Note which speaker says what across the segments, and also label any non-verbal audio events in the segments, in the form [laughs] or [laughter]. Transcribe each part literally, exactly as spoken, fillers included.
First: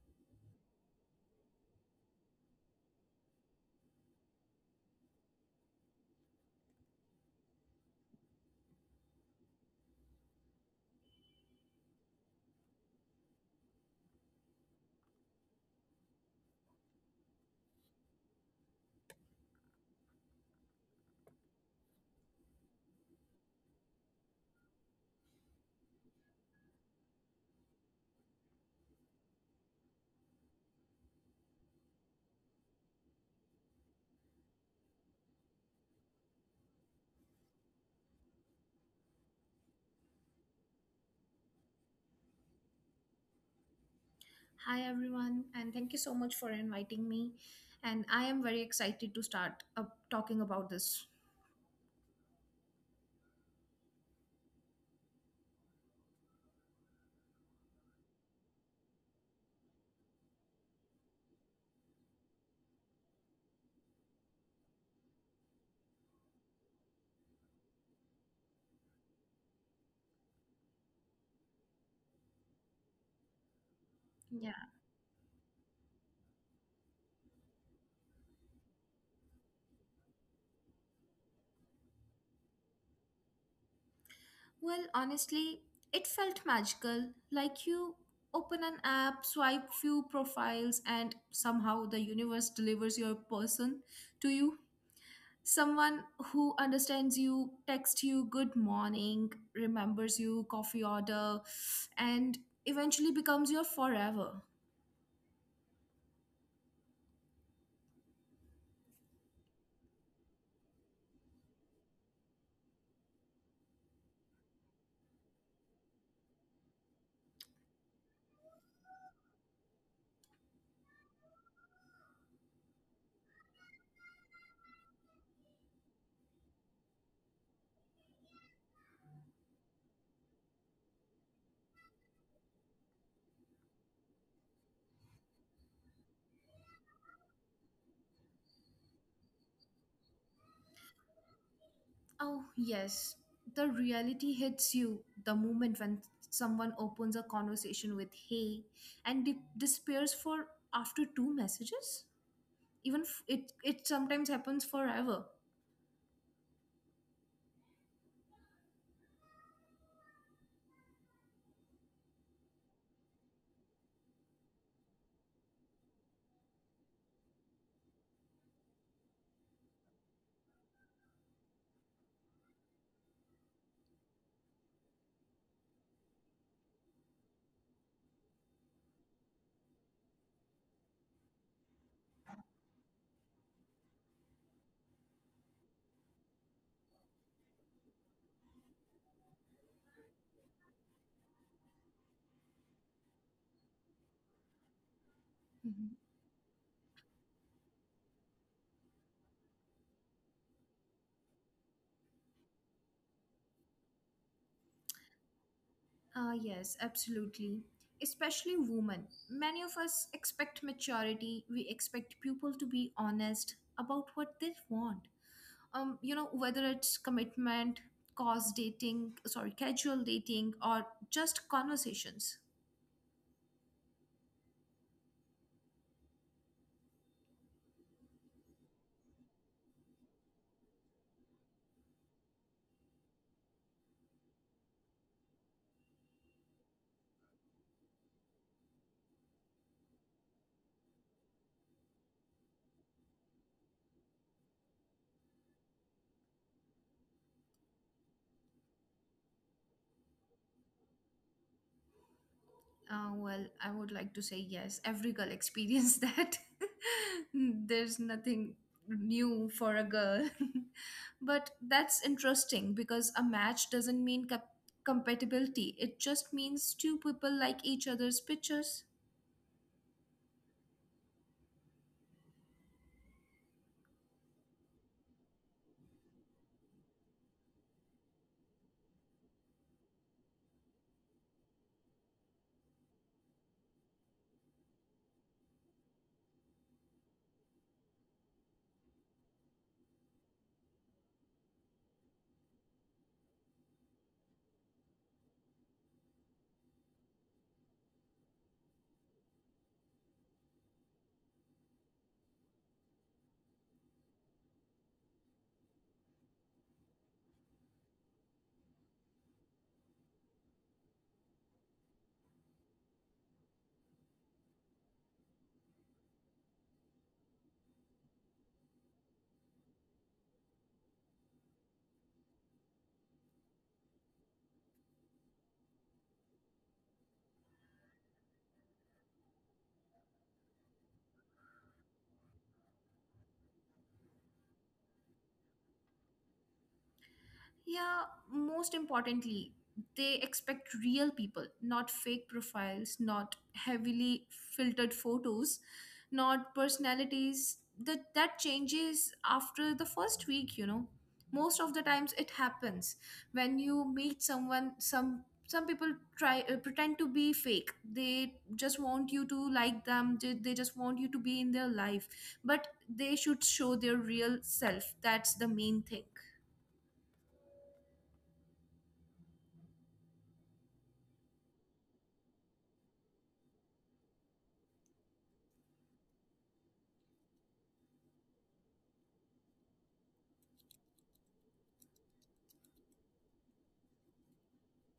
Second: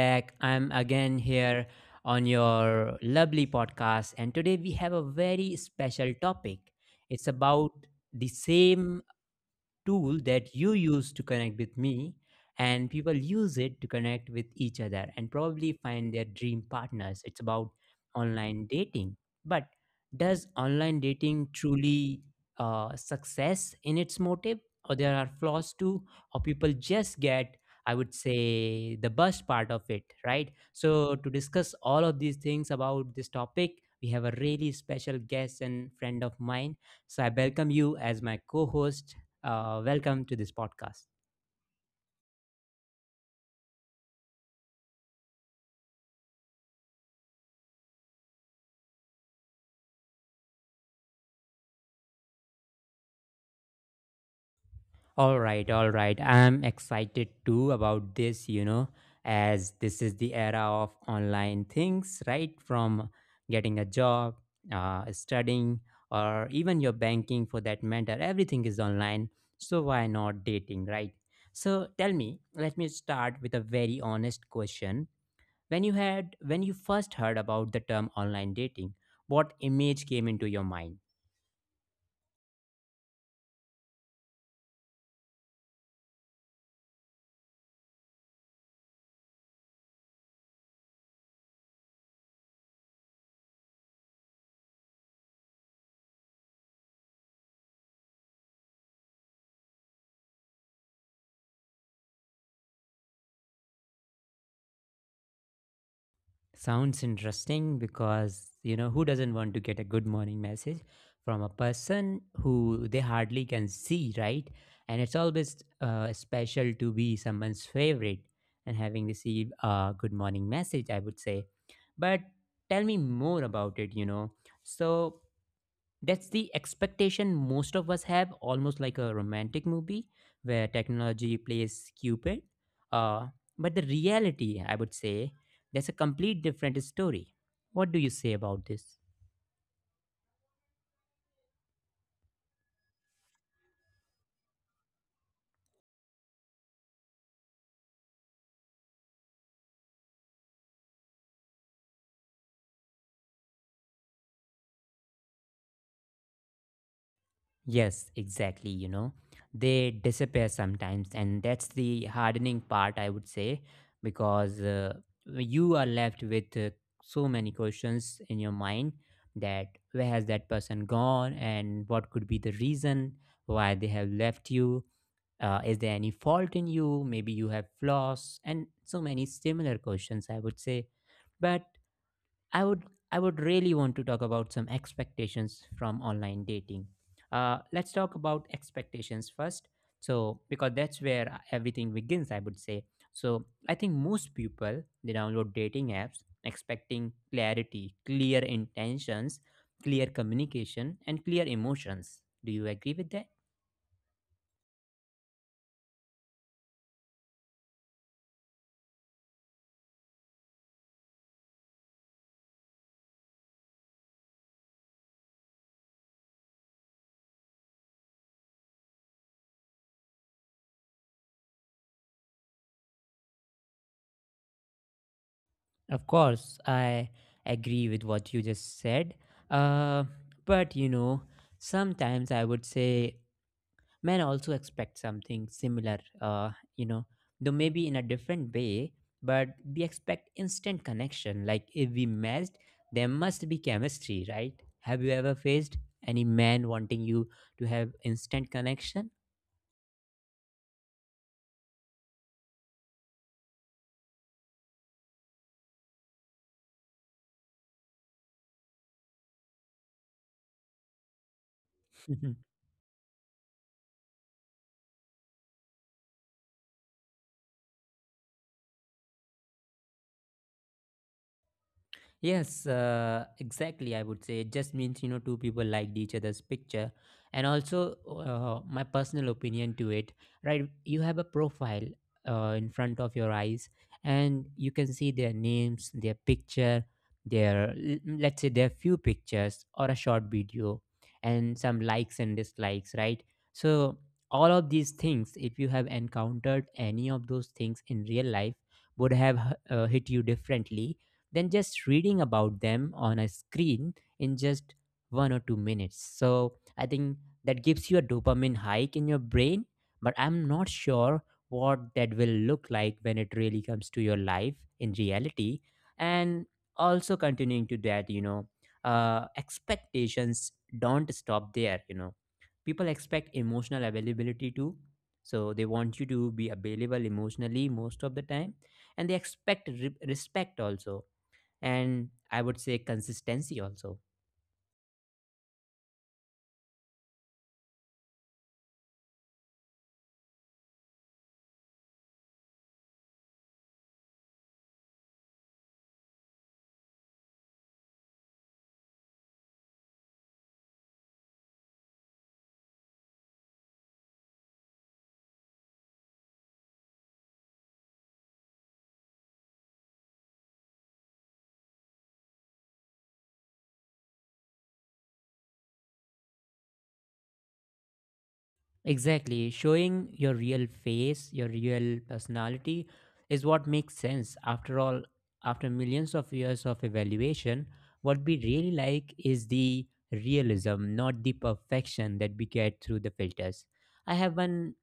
Speaker 1: back. I'm again here on your lovely podcast. And today we have a very special topic. It's about the same tool that you use to connect with me, and people use it to connect with each other and probably find their dream partners. It's about online dating. But does online dating truly uh, success in its motive, or there are flaws too, or people just get, I would say, the best part of it, right? So to discuss all of these things about this topic, we have a really special guest and friend of mine, so I welcome you as my co host. Uh, welcome to this podcast.
Speaker 2: Hi everyone, and thank you so much for inviting me. And I am very excited to start up talking about this.
Speaker 1: All right, all right. I'm excited too about this, you know, as this is the era of online things, right? From getting a job, uh, studying, or even your banking for that matter, everything is online. So why not dating, right? So tell me, let me start with a
Speaker 2: Yeah.
Speaker 1: very honest question. When you had when you first heard about the term online dating, what image came into your mind?
Speaker 2: Well, honestly, it felt magical. Like you open an app, swipe few profiles, and somehow the universe delivers your person to you. Someone who understands you, texts you good morning, remembers you, coffee order, and eventually becomes your forever.
Speaker 1: Sounds interesting because, you know, who doesn't want to get a good morning message from a person who they hardly can see, right? And it's always uh, special to be someone's favorite and having received a good morning message, I would say. But tell me more about it, you know. So, that's the expectation most of us have, almost like a romantic movie where technology plays Cupid. Uh, but the reality, I would say, that's a complete different story. What do you say about this?
Speaker 2: Oh, yes. The reality hits you the moment when someone opens a conversation with hey and de- despairs for after two messages. Even f- it, it sometimes happens forever.
Speaker 1: Yes, exactly. You know, they disappear sometimes, and that's the hardening part, I would say, because uh, you are left with uh, so many questions in your mind that where has that person gone, and what could be the reason why they have left you? Uh, is there any fault in you? Maybe you have flaws, and so many similar questions, I would say. But I would I would really want to talk about some expectations from online dating. Uh, let's talk about expectations first. So because that's where everything begins, I would say. So I think most people they download dating apps expecting clarity, clear intentions, clear communication, and clear emotions. Do you agree with that?
Speaker 2: Ah, yes, absolutely. Especially women. Many of us expect maturity. We expect people to be honest about what they want. Um, you know, whether it's commitment, cause dating, sorry, casual dating, or just conversations.
Speaker 1: Of course, I agree with what you just said. Uh, but you know, sometimes I would say men also expect something similar, uh, you know, though maybe in a different way, but we expect instant connection. Like if we matched, there must be chemistry, right? Have you ever faced any man wanting you to have instant connection?
Speaker 2: Uh, well, I would like to say yes. Every girl experienced [laughs] that. There's nothing new for a girl. [laughs] But that's interesting
Speaker 1: [laughs]
Speaker 2: because a match doesn't mean cap- compatibility. It just means two people like each other's pictures.
Speaker 1: Yes, uh, exactly. I would say it just means, you know, two people liked each other's picture, and also uh, my personal opinion to it. Right, you have a profile uh, in front of your eyes, and you can see their names, their picture, their l- let's say their few pictures or a short video, and some likes and dislikes. Right, so all of these things, if you have encountered any of those things in real life, would have uh, hit you differently than just reading about them on a screen in just one or two minutes. So I think that gives you a dopamine hike in your brain, but I'm not sure what that will look like when it really comes to your life in reality. And also continuing to that, you know, uh, expectations don't stop there, you know. People expect emotional availability too. So they want you to be available emotionally most of the time, and they expect re- respect also, and I would say consistency also.
Speaker 2: Yeah, most importantly, they expect real people, not fake profiles, not heavily filtered photos, not personalities that that changes after the first week, you know. Most of the times it happens when you meet someone some some people try uh, pretend to be fake. They just want you to like them. They, they just want you to be in their life, but they should show their real self. That's the main thing.
Speaker 1: Exactly. Showing your real face, your real personality is what makes sense. After all, after millions of years of evaluation, what we really like is the realism, not the perfection that we get through the filters. I have one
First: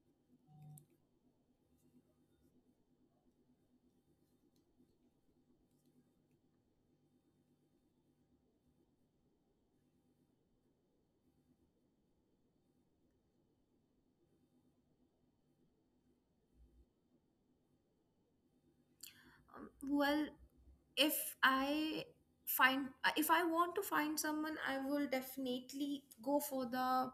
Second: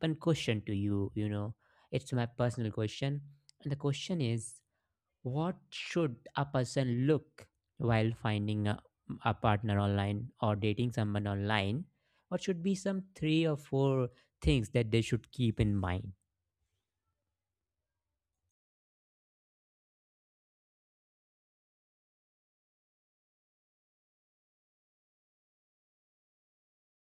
Speaker 1: one question to you, you know. It's my personal question. And the question is, what should a person look while finding a, a partner online or dating someone online? What should be some three or four things that they should keep in mind?
Speaker 2: Um, Well, if I find uh, if I want to find someone, I will definitely go for the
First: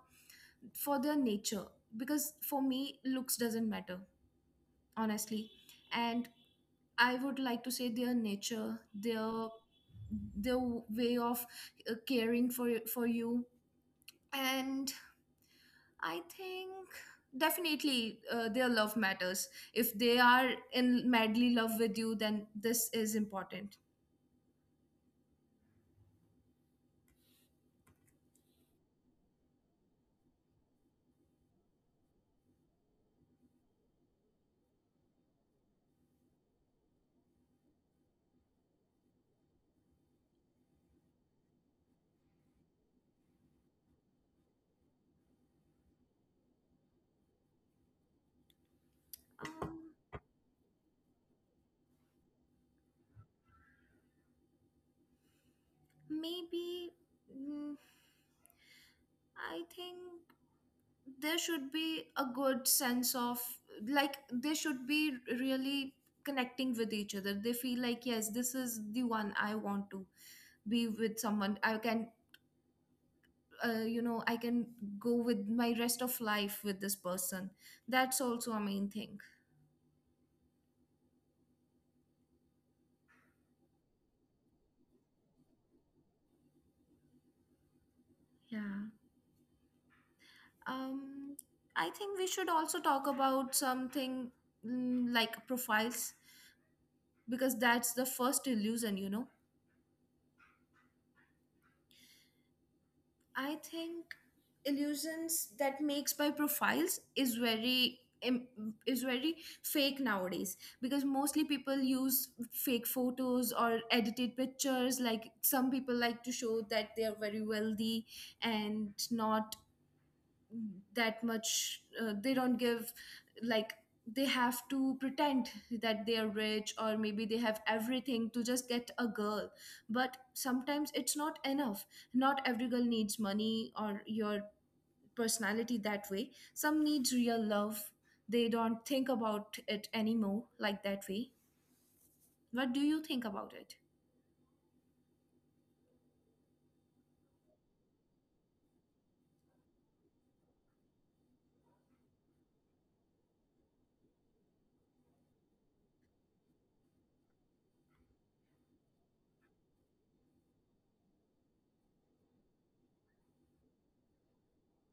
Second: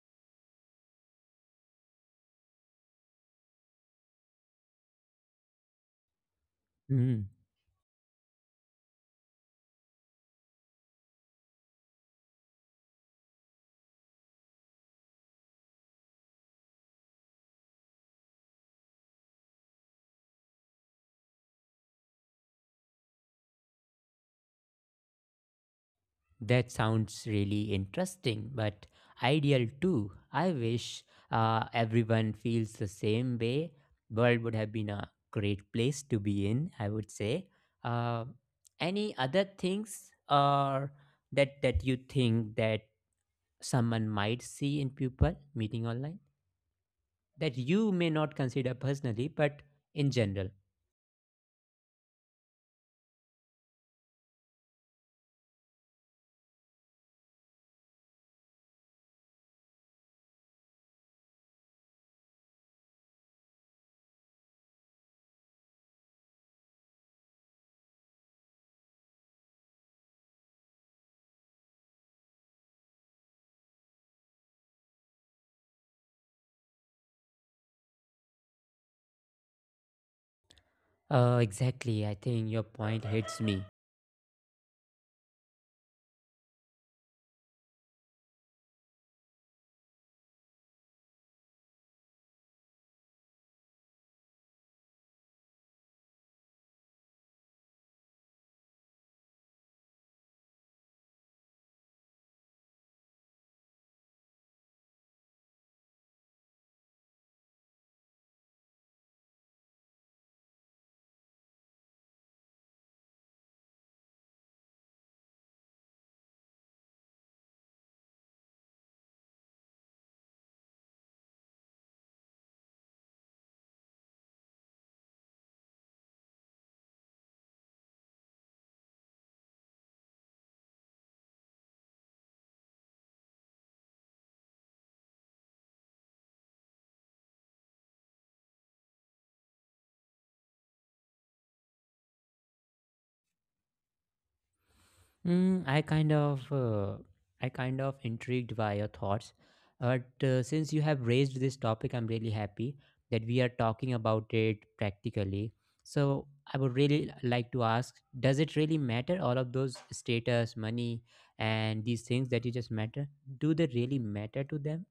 Speaker 2: for their nature, because for me looks doesn't matter honestly. And I
Speaker 1: Mm,
Speaker 2: would like to say their nature, their their way of uh, caring for for you. And I think definitely uh, their love matters. If they are in madly love with you, then this is important.
Speaker 1: that sounds really interesting, but ideal too. I wish uh, everyone feels the same way. World would have been a great place to be in, I would say. Uh, any other things or that that you think that someone might see in people meeting online that you may not consider personally,
Speaker 2: Um,
Speaker 1: but in general.
Speaker 2: Maybe mm, I think there should be a good sense of, like, they should be really connecting with each other. They feel like, yes, this is the one I want to be with, someone I can uh, you know I can go with my rest of life with this person. That's also a main thing.
Speaker 1: Uh, exactly. I think your point hits me.
Speaker 2: Yeah. um I think we should also talk about something mm, like profiles, because that's the first illusion, you know. I think illusions that makes by profiles is very im- is very fake nowadays, because mostly people use fake photos or edited pictures, like some people like to show that they are very wealthy and not that much. Uh, they don't give, like, they have to pretend that they are rich or maybe they have everything to just get a girl, but sometimes it's not enough. Not every girl needs money or your personality that way. Some needs real love. They don't think about it anymore like that way. What do you think about it?
Speaker 1: Mm, I kind of, uh, I kind of intrigued by your thoughts, but uh, since you have raised this topic, I'm really happy that we are talking about it practically. So I would really like to ask: does it really matter? All of those status, money, and these things that you just matter, do they really matter to them?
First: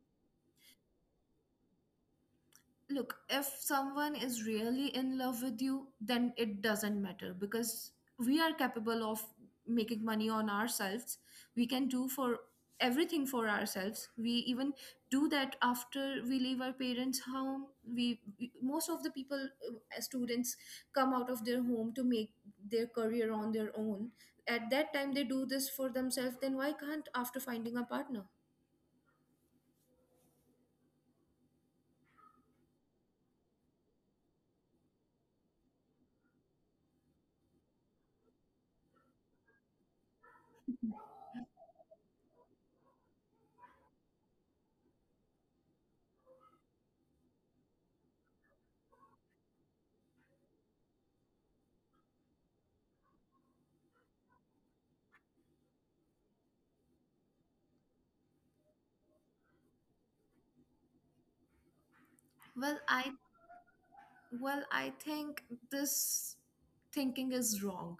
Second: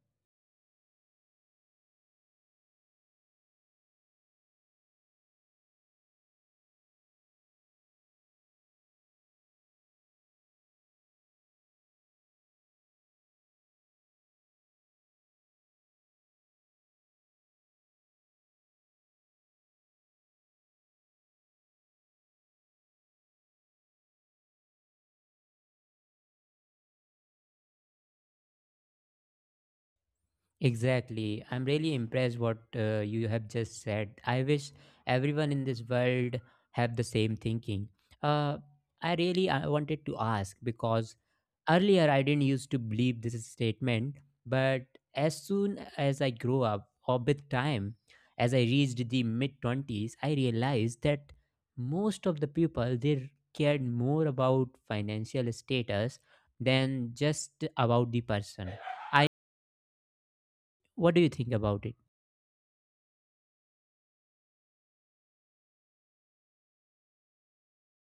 Speaker 2: Look, if someone is really in love with you, then it doesn't matter, because we are capable of making money on ourselves. We can do for everything for ourselves. We even do that after we leave our parents home. We, we Most of the people, uh, as students, come out of their home to make their career on their own. At that time they do this for themselves, then why can't after finding a partner?
Speaker 1: Exactly. I'm really impressed what uh, you have just said. I wish everyone in this world have the same thinking. Uh, I really I wanted to ask because earlier I didn't used to believe this statement, but as soon as I grew up or with time, as I reached the mid twenties, I realized that most of the people they cared more about financial status than just about the person. I, what do you think about it?
Speaker 2: Well, I Well, I think this thinking is wrong.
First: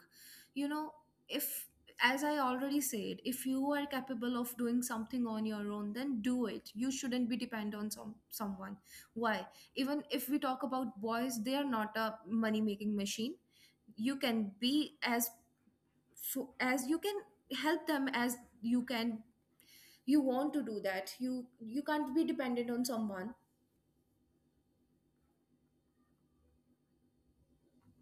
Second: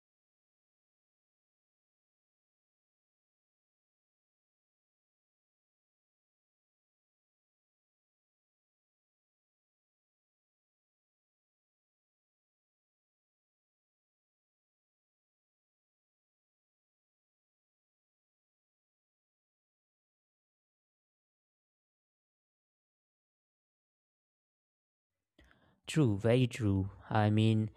Speaker 2: You know, if, as I already said, if you are capable of doing something on your own, then do it. You shouldn't be dependent on some someone. Why? Even if we talk about boys, they are not a money making machine. You can be as so as you can help them as you can. You want to do that. You you can't be dependent on someone.
Speaker 1: True, very true. I mean,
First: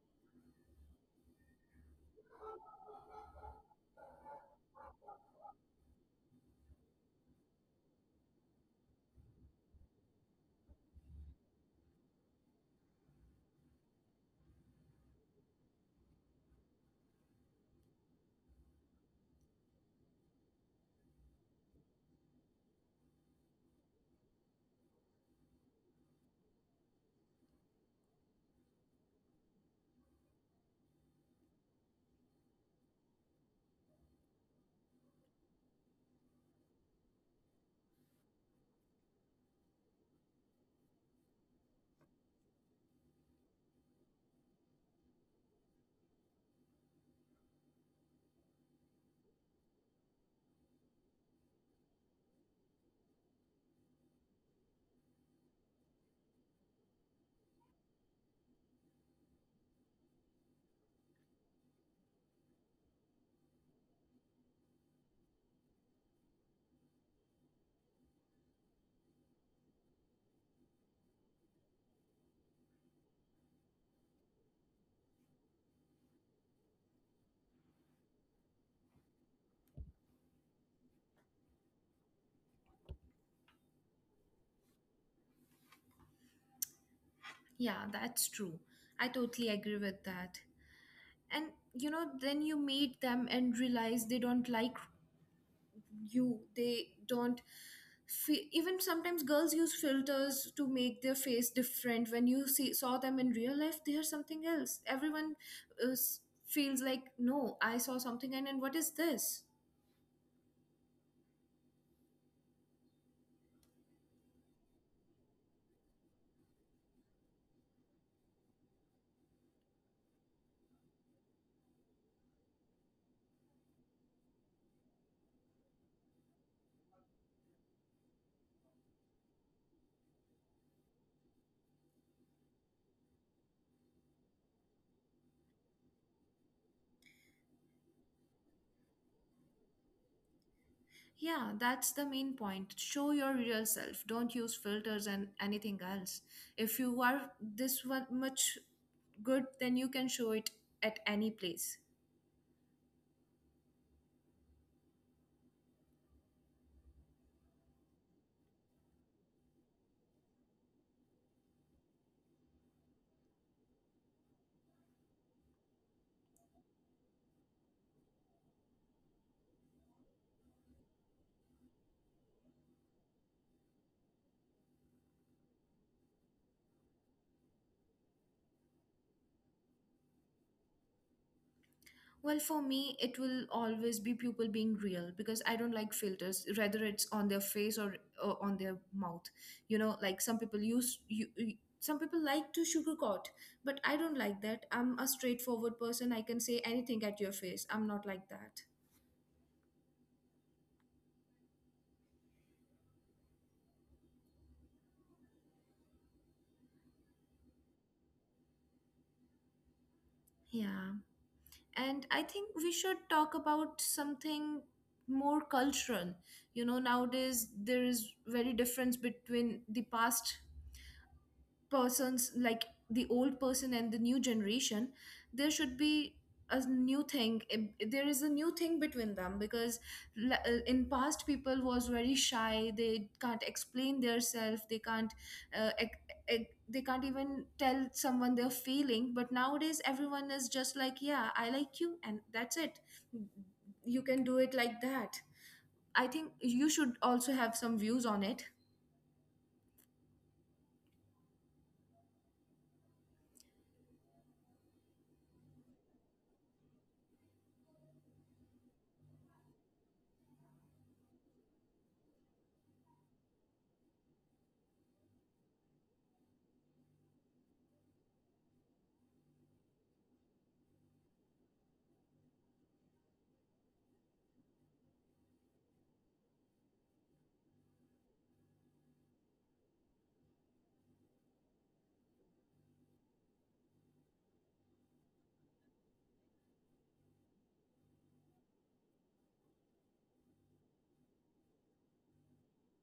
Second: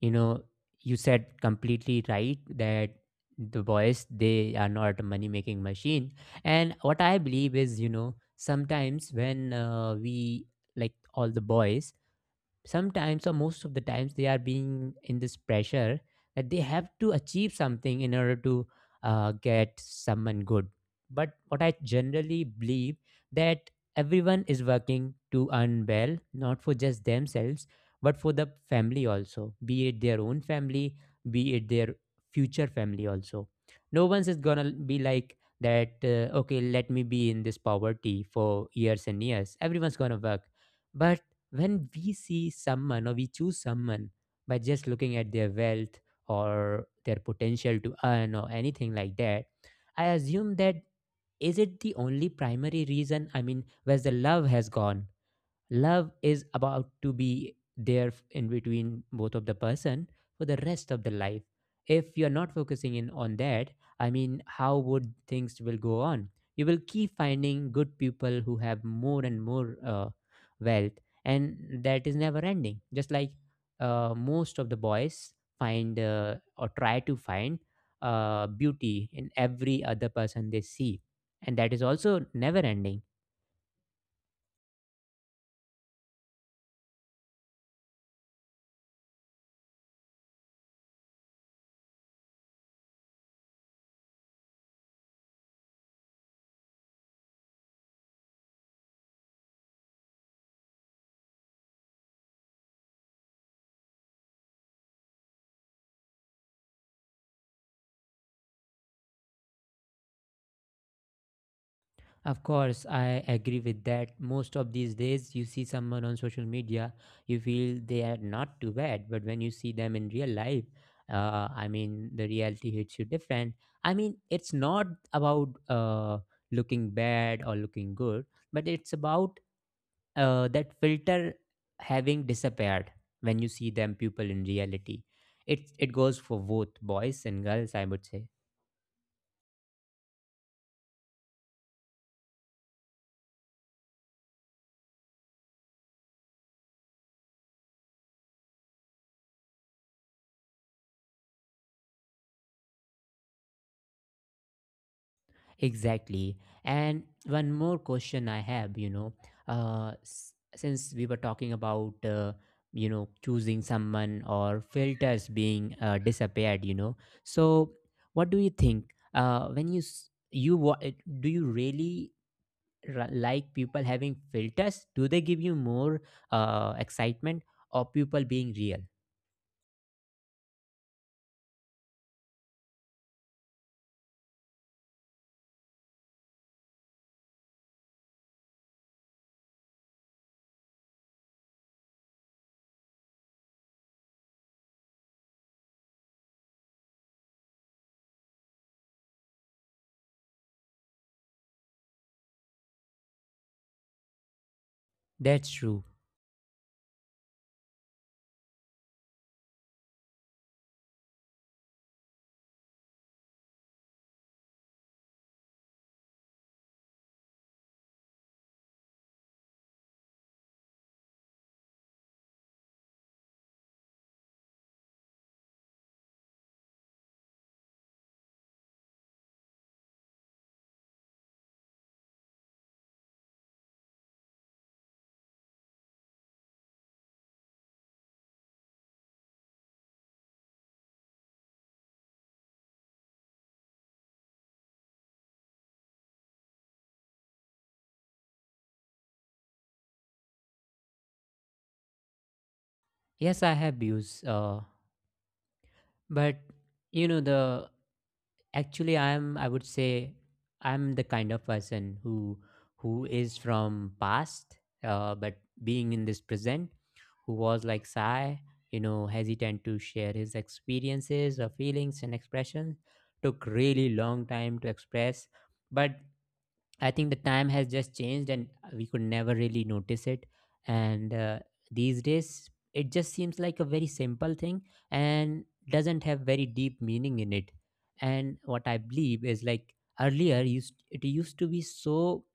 Speaker 1: you know, you said completely right that the boys they are not a money making machine. And what I believe is, you know, sometimes when uh, we like all the boys, sometimes or most of the times they are being in this pressure that they have to achieve something in order to uh, get someone good. But what I generally believe that everyone is working to earn well, not for just themselves, but for the family also, be it their own family, be it their future family also. No one's is gonna be like that, uh, okay, let me be in this poverty for years and years. Everyone's gonna work, but when we see someone or we choose someone by just looking at their wealth or their potential to earn or anything like that, I assume that, is it the only primary reason? I mean, where the love has gone? Love is about to be there f- in between both of the person for the rest of the life. If you're not focusing in on that, I mean, how would things will go on? You will keep finding good people who have more and more, uh, wealth, and that is never ending. Just like, uh, most of the boys find, uh, or try to find, uh, beauty in every other person they see, and that is also never ending.
Speaker 2: Yeah, that's true. I totally agree with that. And you know, then you meet them and realize they don't like you. They don't fe- even sometimes girls use filters to make their face different. When you see saw them in real life, they are something else. everyone is, Feels like, no, I saw something, and then what is this?
Speaker 1: Of course, I agree with that. Most of these days, you see someone on social media, you feel they are not too bad. But when you see them in real life, uh, I mean, the reality hits you different. I mean, it's not about uh, looking bad or looking good, but it's about uh, that filter having disappeared when you see them people in reality. It it goes for both boys and girls, I would say.
Speaker 2: Yeah, that's the main point. Show your real self, don't use filters and anything else. If you are this one much good, then you can show it at any place.
Speaker 1: Exactly. And one more question I have, you know, uh, s- since we were talking about, uh, you know, choosing someone or filters being uh, disappeared, you know. So, what do you think? Uh, when you s- you wa- uh, do you really ra- like people having filters? Do they give you more uh, excitement, or people being real?
Speaker 2: Well, for me, it will always be people being real, because I don't like filters, whether it's on their face, or, or on their mouth. You know, like some people use you. you- Some people like to sugarcoat, but I don't like that. I'm a straightforward person. I can say anything at your face. I'm not like that.
Speaker 1: That's true.
Speaker 2: Yeah. And I think we should talk about something more cultural. You know, nowadays there is very difference between the past persons, like the old person and the new generation. There should be a new thing. If- there is a new thing between them, because l- uh, in past people was very shy. They can't explain themselves. They can't uh, ec- ec- they can't even tell someone their feeling. But nowadays everyone is just like, yeah, I like you, and that's it. You can do it like that. I think you should also have some views on it.
Speaker 1: Yes, I have views, uh, but you know the, Actually, I'm I would say I'm the kind of person who who is from past, uh, but being in this present, who was like Sai, you know, hesitant to share his experiences or feelings and expressions, took really long time to express. But I think the time has just changed, and uh, we could never really notice it. And uh, these days, it just seems like a very simple thing and doesn't have very deep meaning in it. And what I believe is like earlier, used it used to be so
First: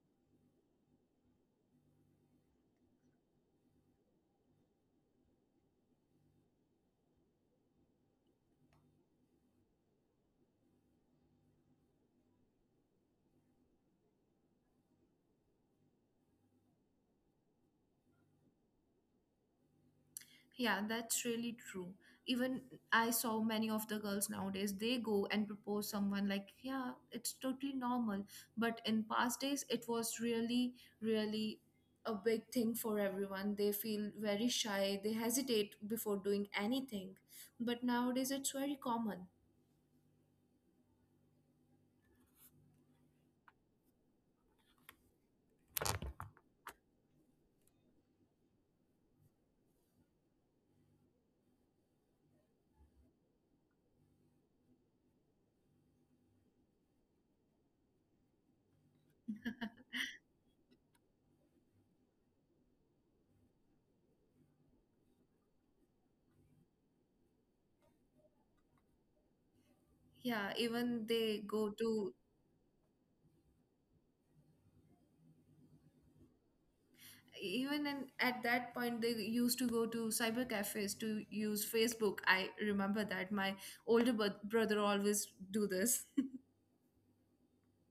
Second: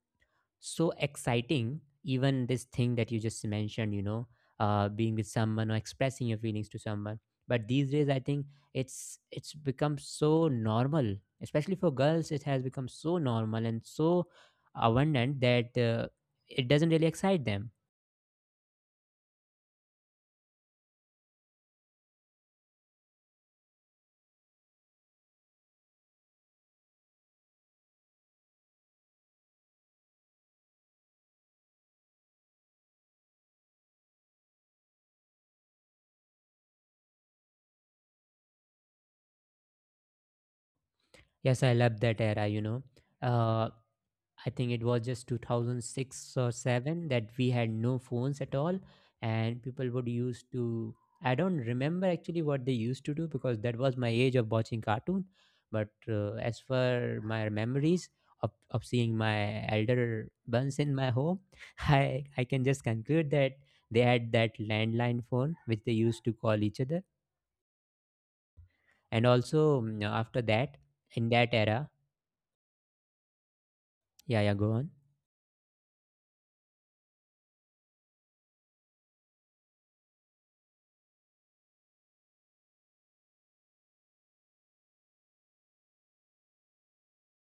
Speaker 1: so exciting, even this thing that you just mentioned, you know uh, being with someone or expressing your feelings to someone. But these days, I think it's it's become so normal, especially for girls. It has become so normal and so abundant that uh, it doesn't really excite them.
Speaker 2: Yeah, that's really true. Even I saw many of the girls nowadays, they go and propose someone like, yeah, it's totally normal. But in past days, it was really, really a big thing for everyone. They feel very shy, they hesitate before doing anything. But nowadays, it's very common.
Speaker 1: Yes, I love that era. you know uh, I think it was just two thousand six or seven that we had no phones at all, and people would use to— I don't remember actually what they used to do, because that was my age of watching cartoon. But uh, as for my memories of, of seeing my elder ones in my home, [laughs] I I can just conclude that they had that landline phone which they used to call each other. And also mm,
Speaker 2: Yeah.
Speaker 1: after that,
Speaker 2: Even they
Speaker 1: in that
Speaker 2: go
Speaker 1: era—
Speaker 2: to
Speaker 1: yeah, yeah, go on.
Speaker 2: even in, at that point they used to go to cyber cafes to use Facebook. I remember that my older bro- brother always do this.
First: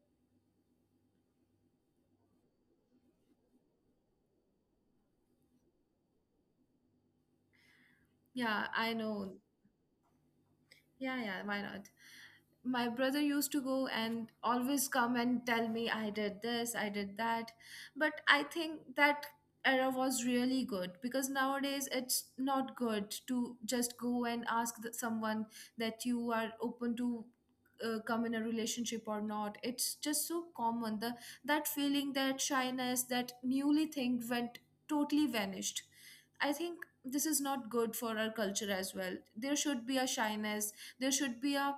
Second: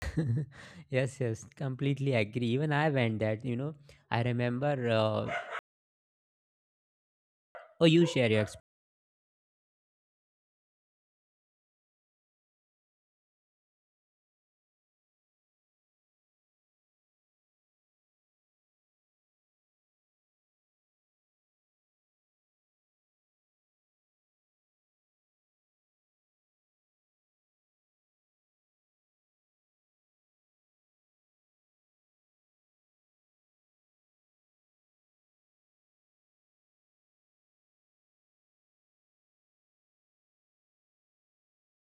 Speaker 1: [laughs] Yes, yes, completely agree. Even I went that. You know i remember, uh, oh, you
Speaker 2: [laughs]
Speaker 1: share your—
Speaker 2: Yeah, I know. Yeah, yeah, why not? My brother used to go and always come and tell me, I did this, I did that. But I think that era was really good, because nowadays it's not good to just go and ask the, someone that you are open to uh, come in a relationship or not. It's just so common. The That feeling, that shyness, that newly thing went totally vanished. I think this is not good for our culture as well. There should be a shyness. There should be a,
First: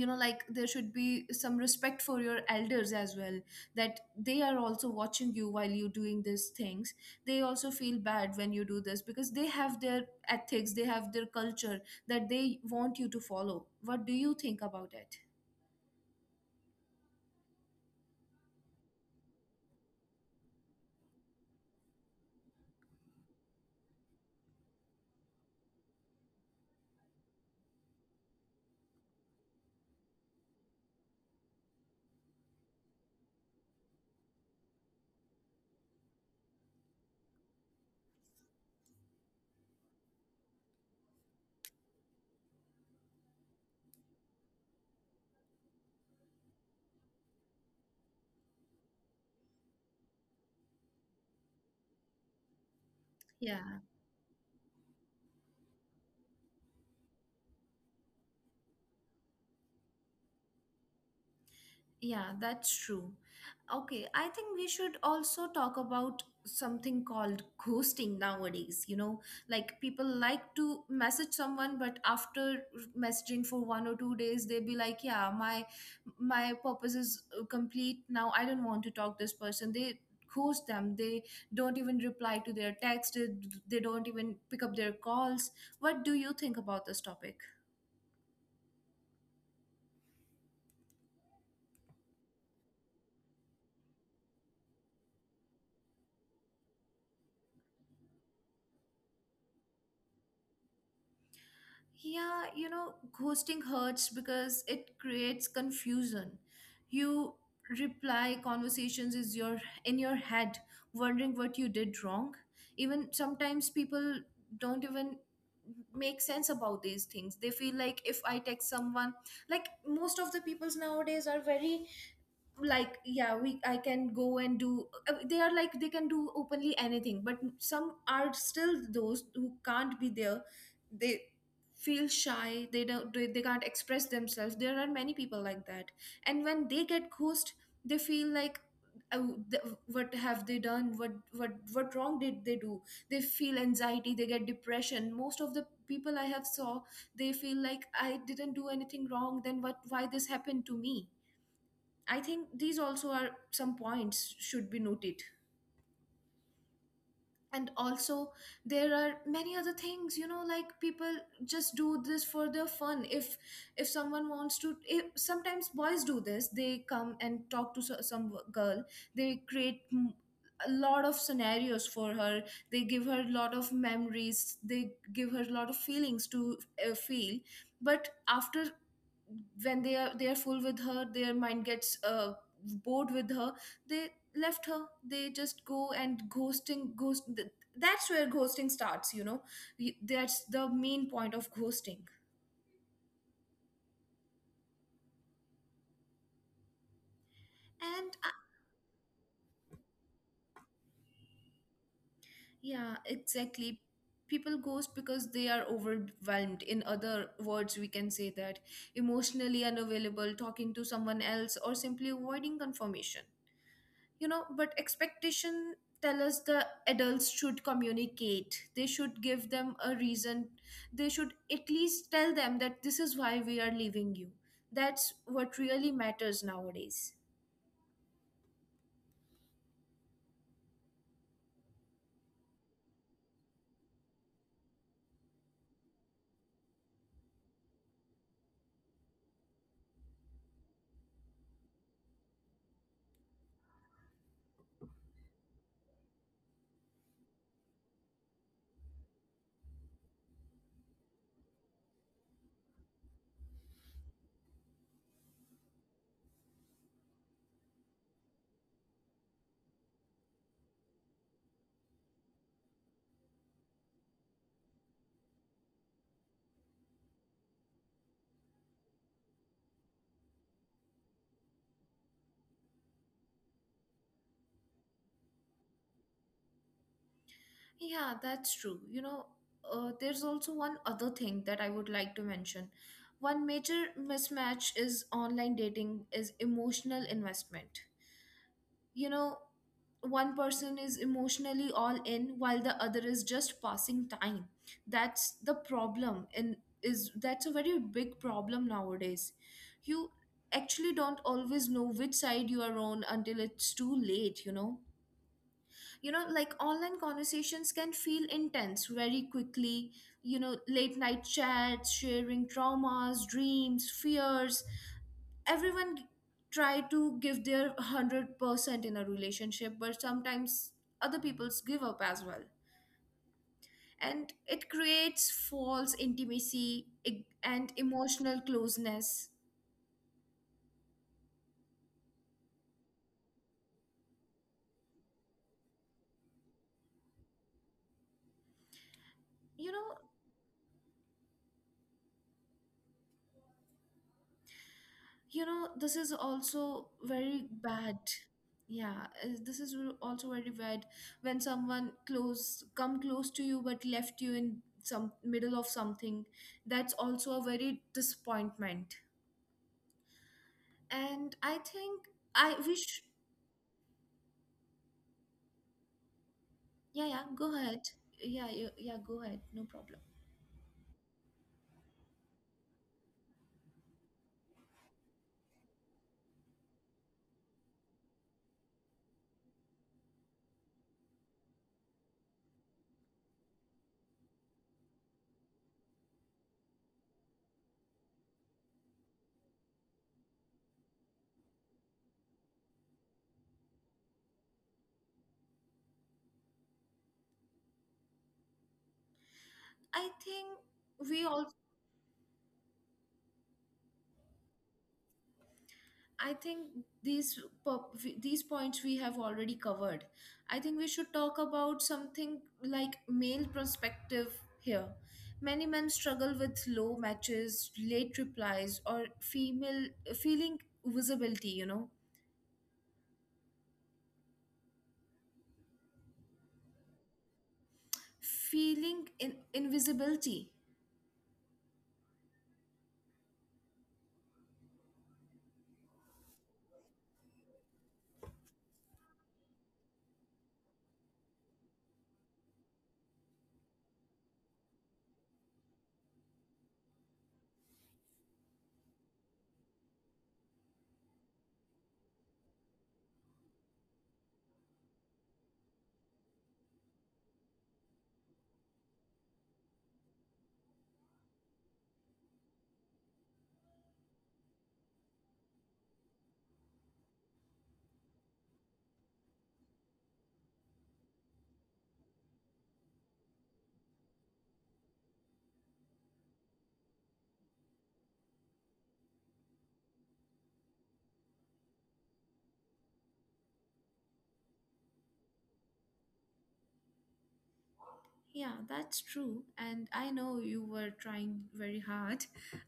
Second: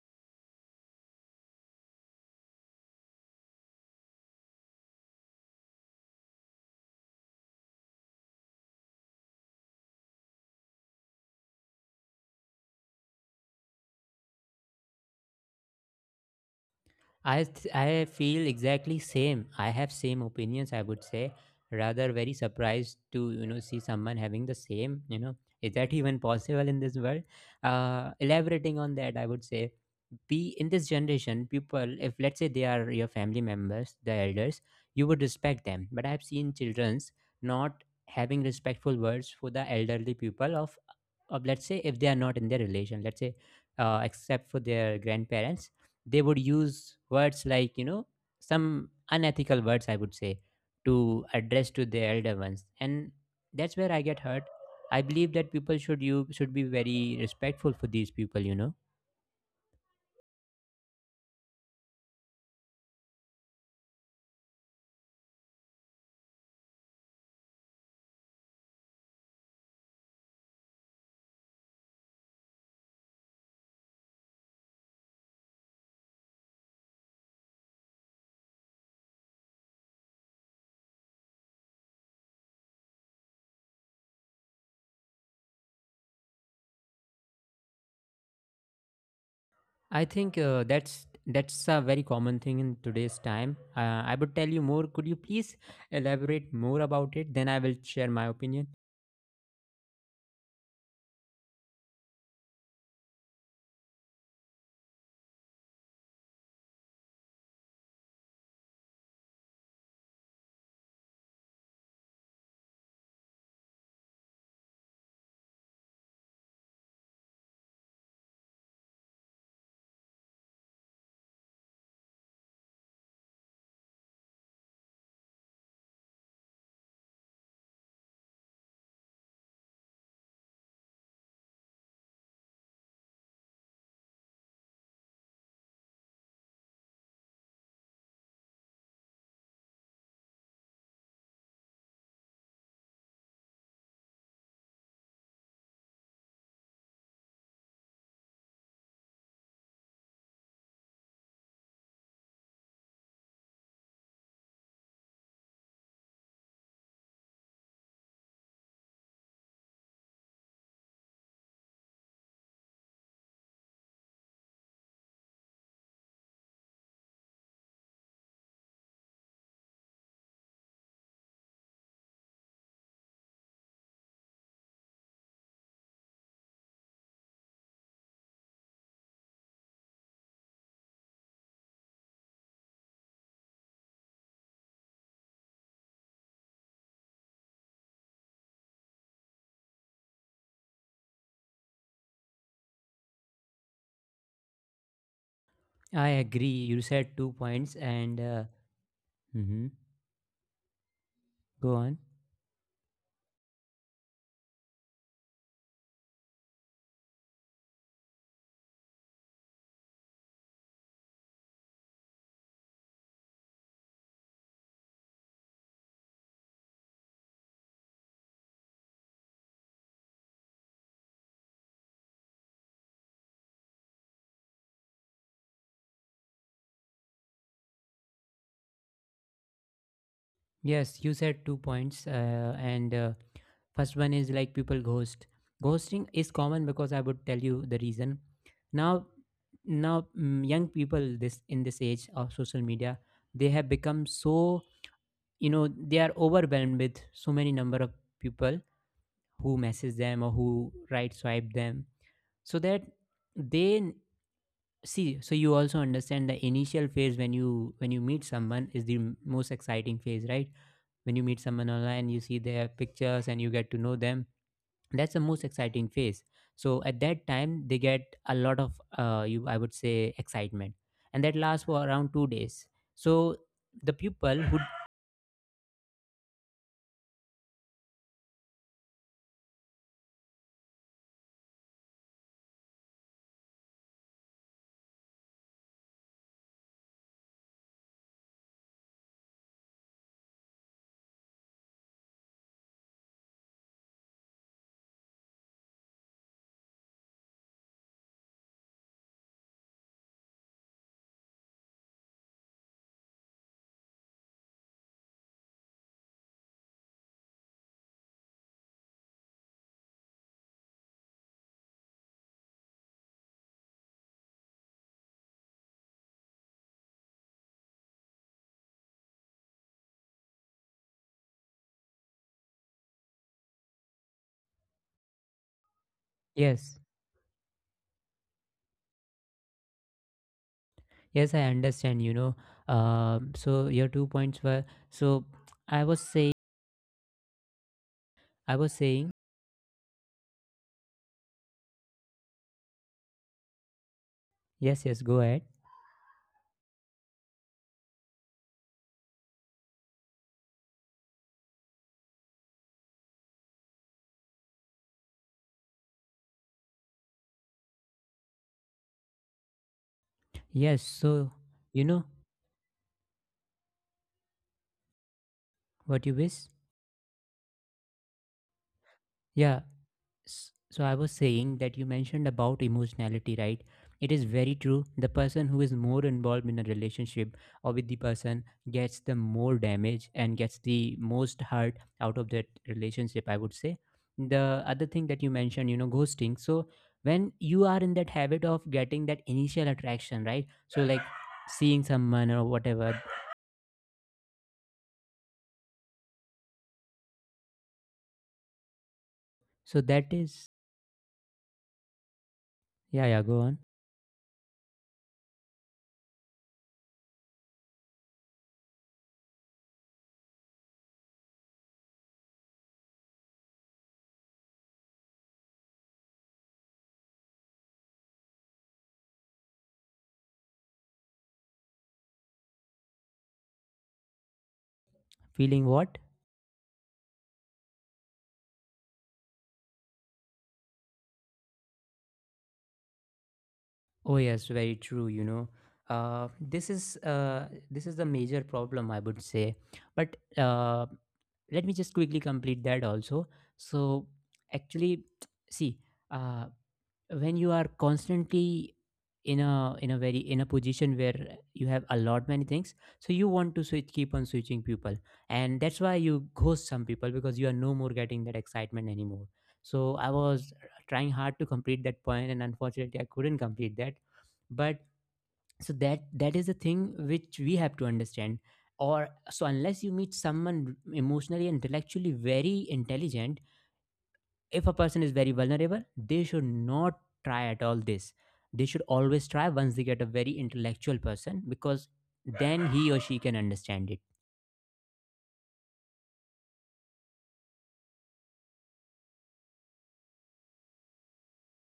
Speaker 2: you know, like, there should be some respect for your elders as well, that they are also watching you while you're doing these things. They also feel bad when you do this, because they have their ethics, they have their culture that they want you to follow. What do you think about it?
Speaker 1: I th- I feel exactly same. I have same opinions. I would say, rather, very surprised to you know see someone having the same. You know, is that even possible in this world? Uh, elaborating on that, I would say, be in this generation, people, if let's say they are your family members, the elders, you would respect them. But I have seen childrens not having respectful words for the elderly people of of let's say, if they are not in their relation, let's say uh, except for their grandparents, they would use words like, you know some unethical words, I would say, to address to the elder ones.
Speaker 2: Yeah,
Speaker 1: And that's where I get hurt. I believe that people should you should be very respectful for these people you know
Speaker 2: Yeah, that's true. Okay, I think we should also talk about something called [laughs] ghosting nowadays. You know, like, people like to message someone, but after messaging for one or two days, they be like, "Yeah, my my purpose is uh, complete now. I don't want to talk this person." They ghost them. They don't even reply to their text. They they don't even pick up their calls. What do you think about this topic?
Speaker 1: I think uh, that's that's a very common thing in today's time. uh, I would tell you more. Could you please elaborate more about it? Then I will share my opinion.
Speaker 2: Yeah, you know, ghosting hurts because it creates confusion. You reply conversations is your in your head wondering what you did wrong. Even sometimes people don't even make sense about these things. They feel like, if I text someone, like most of the peoples nowadays are very like, yeah, we I can go and do uh, they are like they can do openly anything. But some are still those who can't be there. They feel shy. They don't they, they can't express themselves. There are many people like that. And when they get ghosted, they feel like, oh, the, what have they done? What what what wrong did they do? They feel anxiety, they get depression. Most of the people I have saw, they feel like, I didn't do anything wrong, then what why this happened to me? I think these also are some points should be noted. And also there are many other things, you know, like people just do this for their fun. If if someone wants to, if, sometimes boys do this. They come and talk to so- some girl. They create mm, a lot of scenarios for her. They give her a lot of memories. They give her a lot of feelings to uh, feel. But after, when they are, they are full with her, their mind gets uh, bored with her. They left her. They just go and ghosting ghost th- that's where ghosting starts, you know. Y- that's the main point of ghosting.
Speaker 1: I agree, you
Speaker 2: And uh,
Speaker 1: said two points, and uh, mhm. Go
Speaker 2: Yeah,
Speaker 1: on.
Speaker 2: exactly, people ghost because they are overwhelmed. In other words, we can say that emotionally unavailable, talking to someone else, or simply avoiding confirmation, you know. But expectation tell us the adults should communicate. They should give them a reason. They should at least tell them that this is why we are leaving you. That's what really matters nowadays.
Speaker 1: Yes, you said two points, uh, and uh, first one is like people ghost. Ghosting is common because I would tell you the reason. Now, now mm, young people, this in this age of social media, they have become so— you know they are overwhelmed with so many number of people who message them or who right swipe them, so that— they n- see. So you also understand, the initial phase when you when you meet someone is the m- most exciting phase, right? When you meet someone online, you see their pictures and you get to know them. That's the most exciting phase. So at that time they get a lot of uh, you I would say excitement, and that lasts for around two days. So the pupil who—
Speaker 2: Yeah, that's true, you know. Uh, there's also one other thing that I would like to mention. One major mismatch is online dating is emotional investment. You know one person is emotionally all in while the other is just passing time. That's the problem. And is that's a very big problem nowadays. You actually don't always know which side you are on until it's too late you know you know like online conversations can feel intense very quickly. You know, late night chats, sharing traumas, dreams, fears. Everyone try to give their one hundred percent in a relationship, but sometimes other people's give up as well. And it creates false intimacy ig-
Speaker 1: yes,
Speaker 2: and emotional closeness.
Speaker 1: yes, I understand. You know um, so your two points were— so i was saying i was
Speaker 2: you
Speaker 1: saying
Speaker 2: know you
Speaker 1: yes,
Speaker 2: know
Speaker 1: yes,
Speaker 2: this
Speaker 1: go
Speaker 2: is
Speaker 1: ahead.
Speaker 2: also very bad. Yeah, uh, this is r- also very bad when someone close come close to you but left you in some middle of something. That's also a very disappointment. And
Speaker 1: Yes.
Speaker 2: I
Speaker 1: So,
Speaker 2: think I
Speaker 1: you know
Speaker 2: wish,
Speaker 1: what you wish?
Speaker 2: yeah, yeah, go ahead. Yeah, you, yeah, go ahead. No problem.
Speaker 1: Yeah. S- So I was saying that you mentioned about emotionality, right? It is very true. The person who is more involved in a relationship or with the person gets the more damage and gets the most hurt out of that relationship, I would say. The other thing that you mentioned, you know, ghosting. So when you are in that habit of getting that initial attraction, right? So like, seeing someone or whatever.
Speaker 2: I
Speaker 1: So
Speaker 2: think
Speaker 1: that is—
Speaker 2: we all,
Speaker 1: yeah, yeah, go on.
Speaker 2: I think these po- these points we have already covered. I think we should talk about something like male perspective here. Many men struggle with low matches, late replies, or female feeling visibility. You know,
Speaker 1: Feeling what?
Speaker 2: feeling in invisibility.
Speaker 1: Oh yes, very true. You know, uh, this is uh, this is the major problem, I would say. But uh, let me just quickly complete that also. So actually, [tsk] see, uh, when you are constantly in a in a very in a position where you have a lot many things, so you want to switch keep on switching people, and that's why you ghost some people, because you are no more getting that excitement anymore. So I was trying hard to complete that point, and unfortunately I couldn't complete that. But so that that is the thing which we have to understand. Or so, unless you meet someone emotionally and intellectually very intelligent— if a person is very vulnerable, they should not try at all this. They should always try once they get a very intellectual person, because then he or she can understand it.
Speaker 2: Yeah, that's true. And I know you were trying very hard,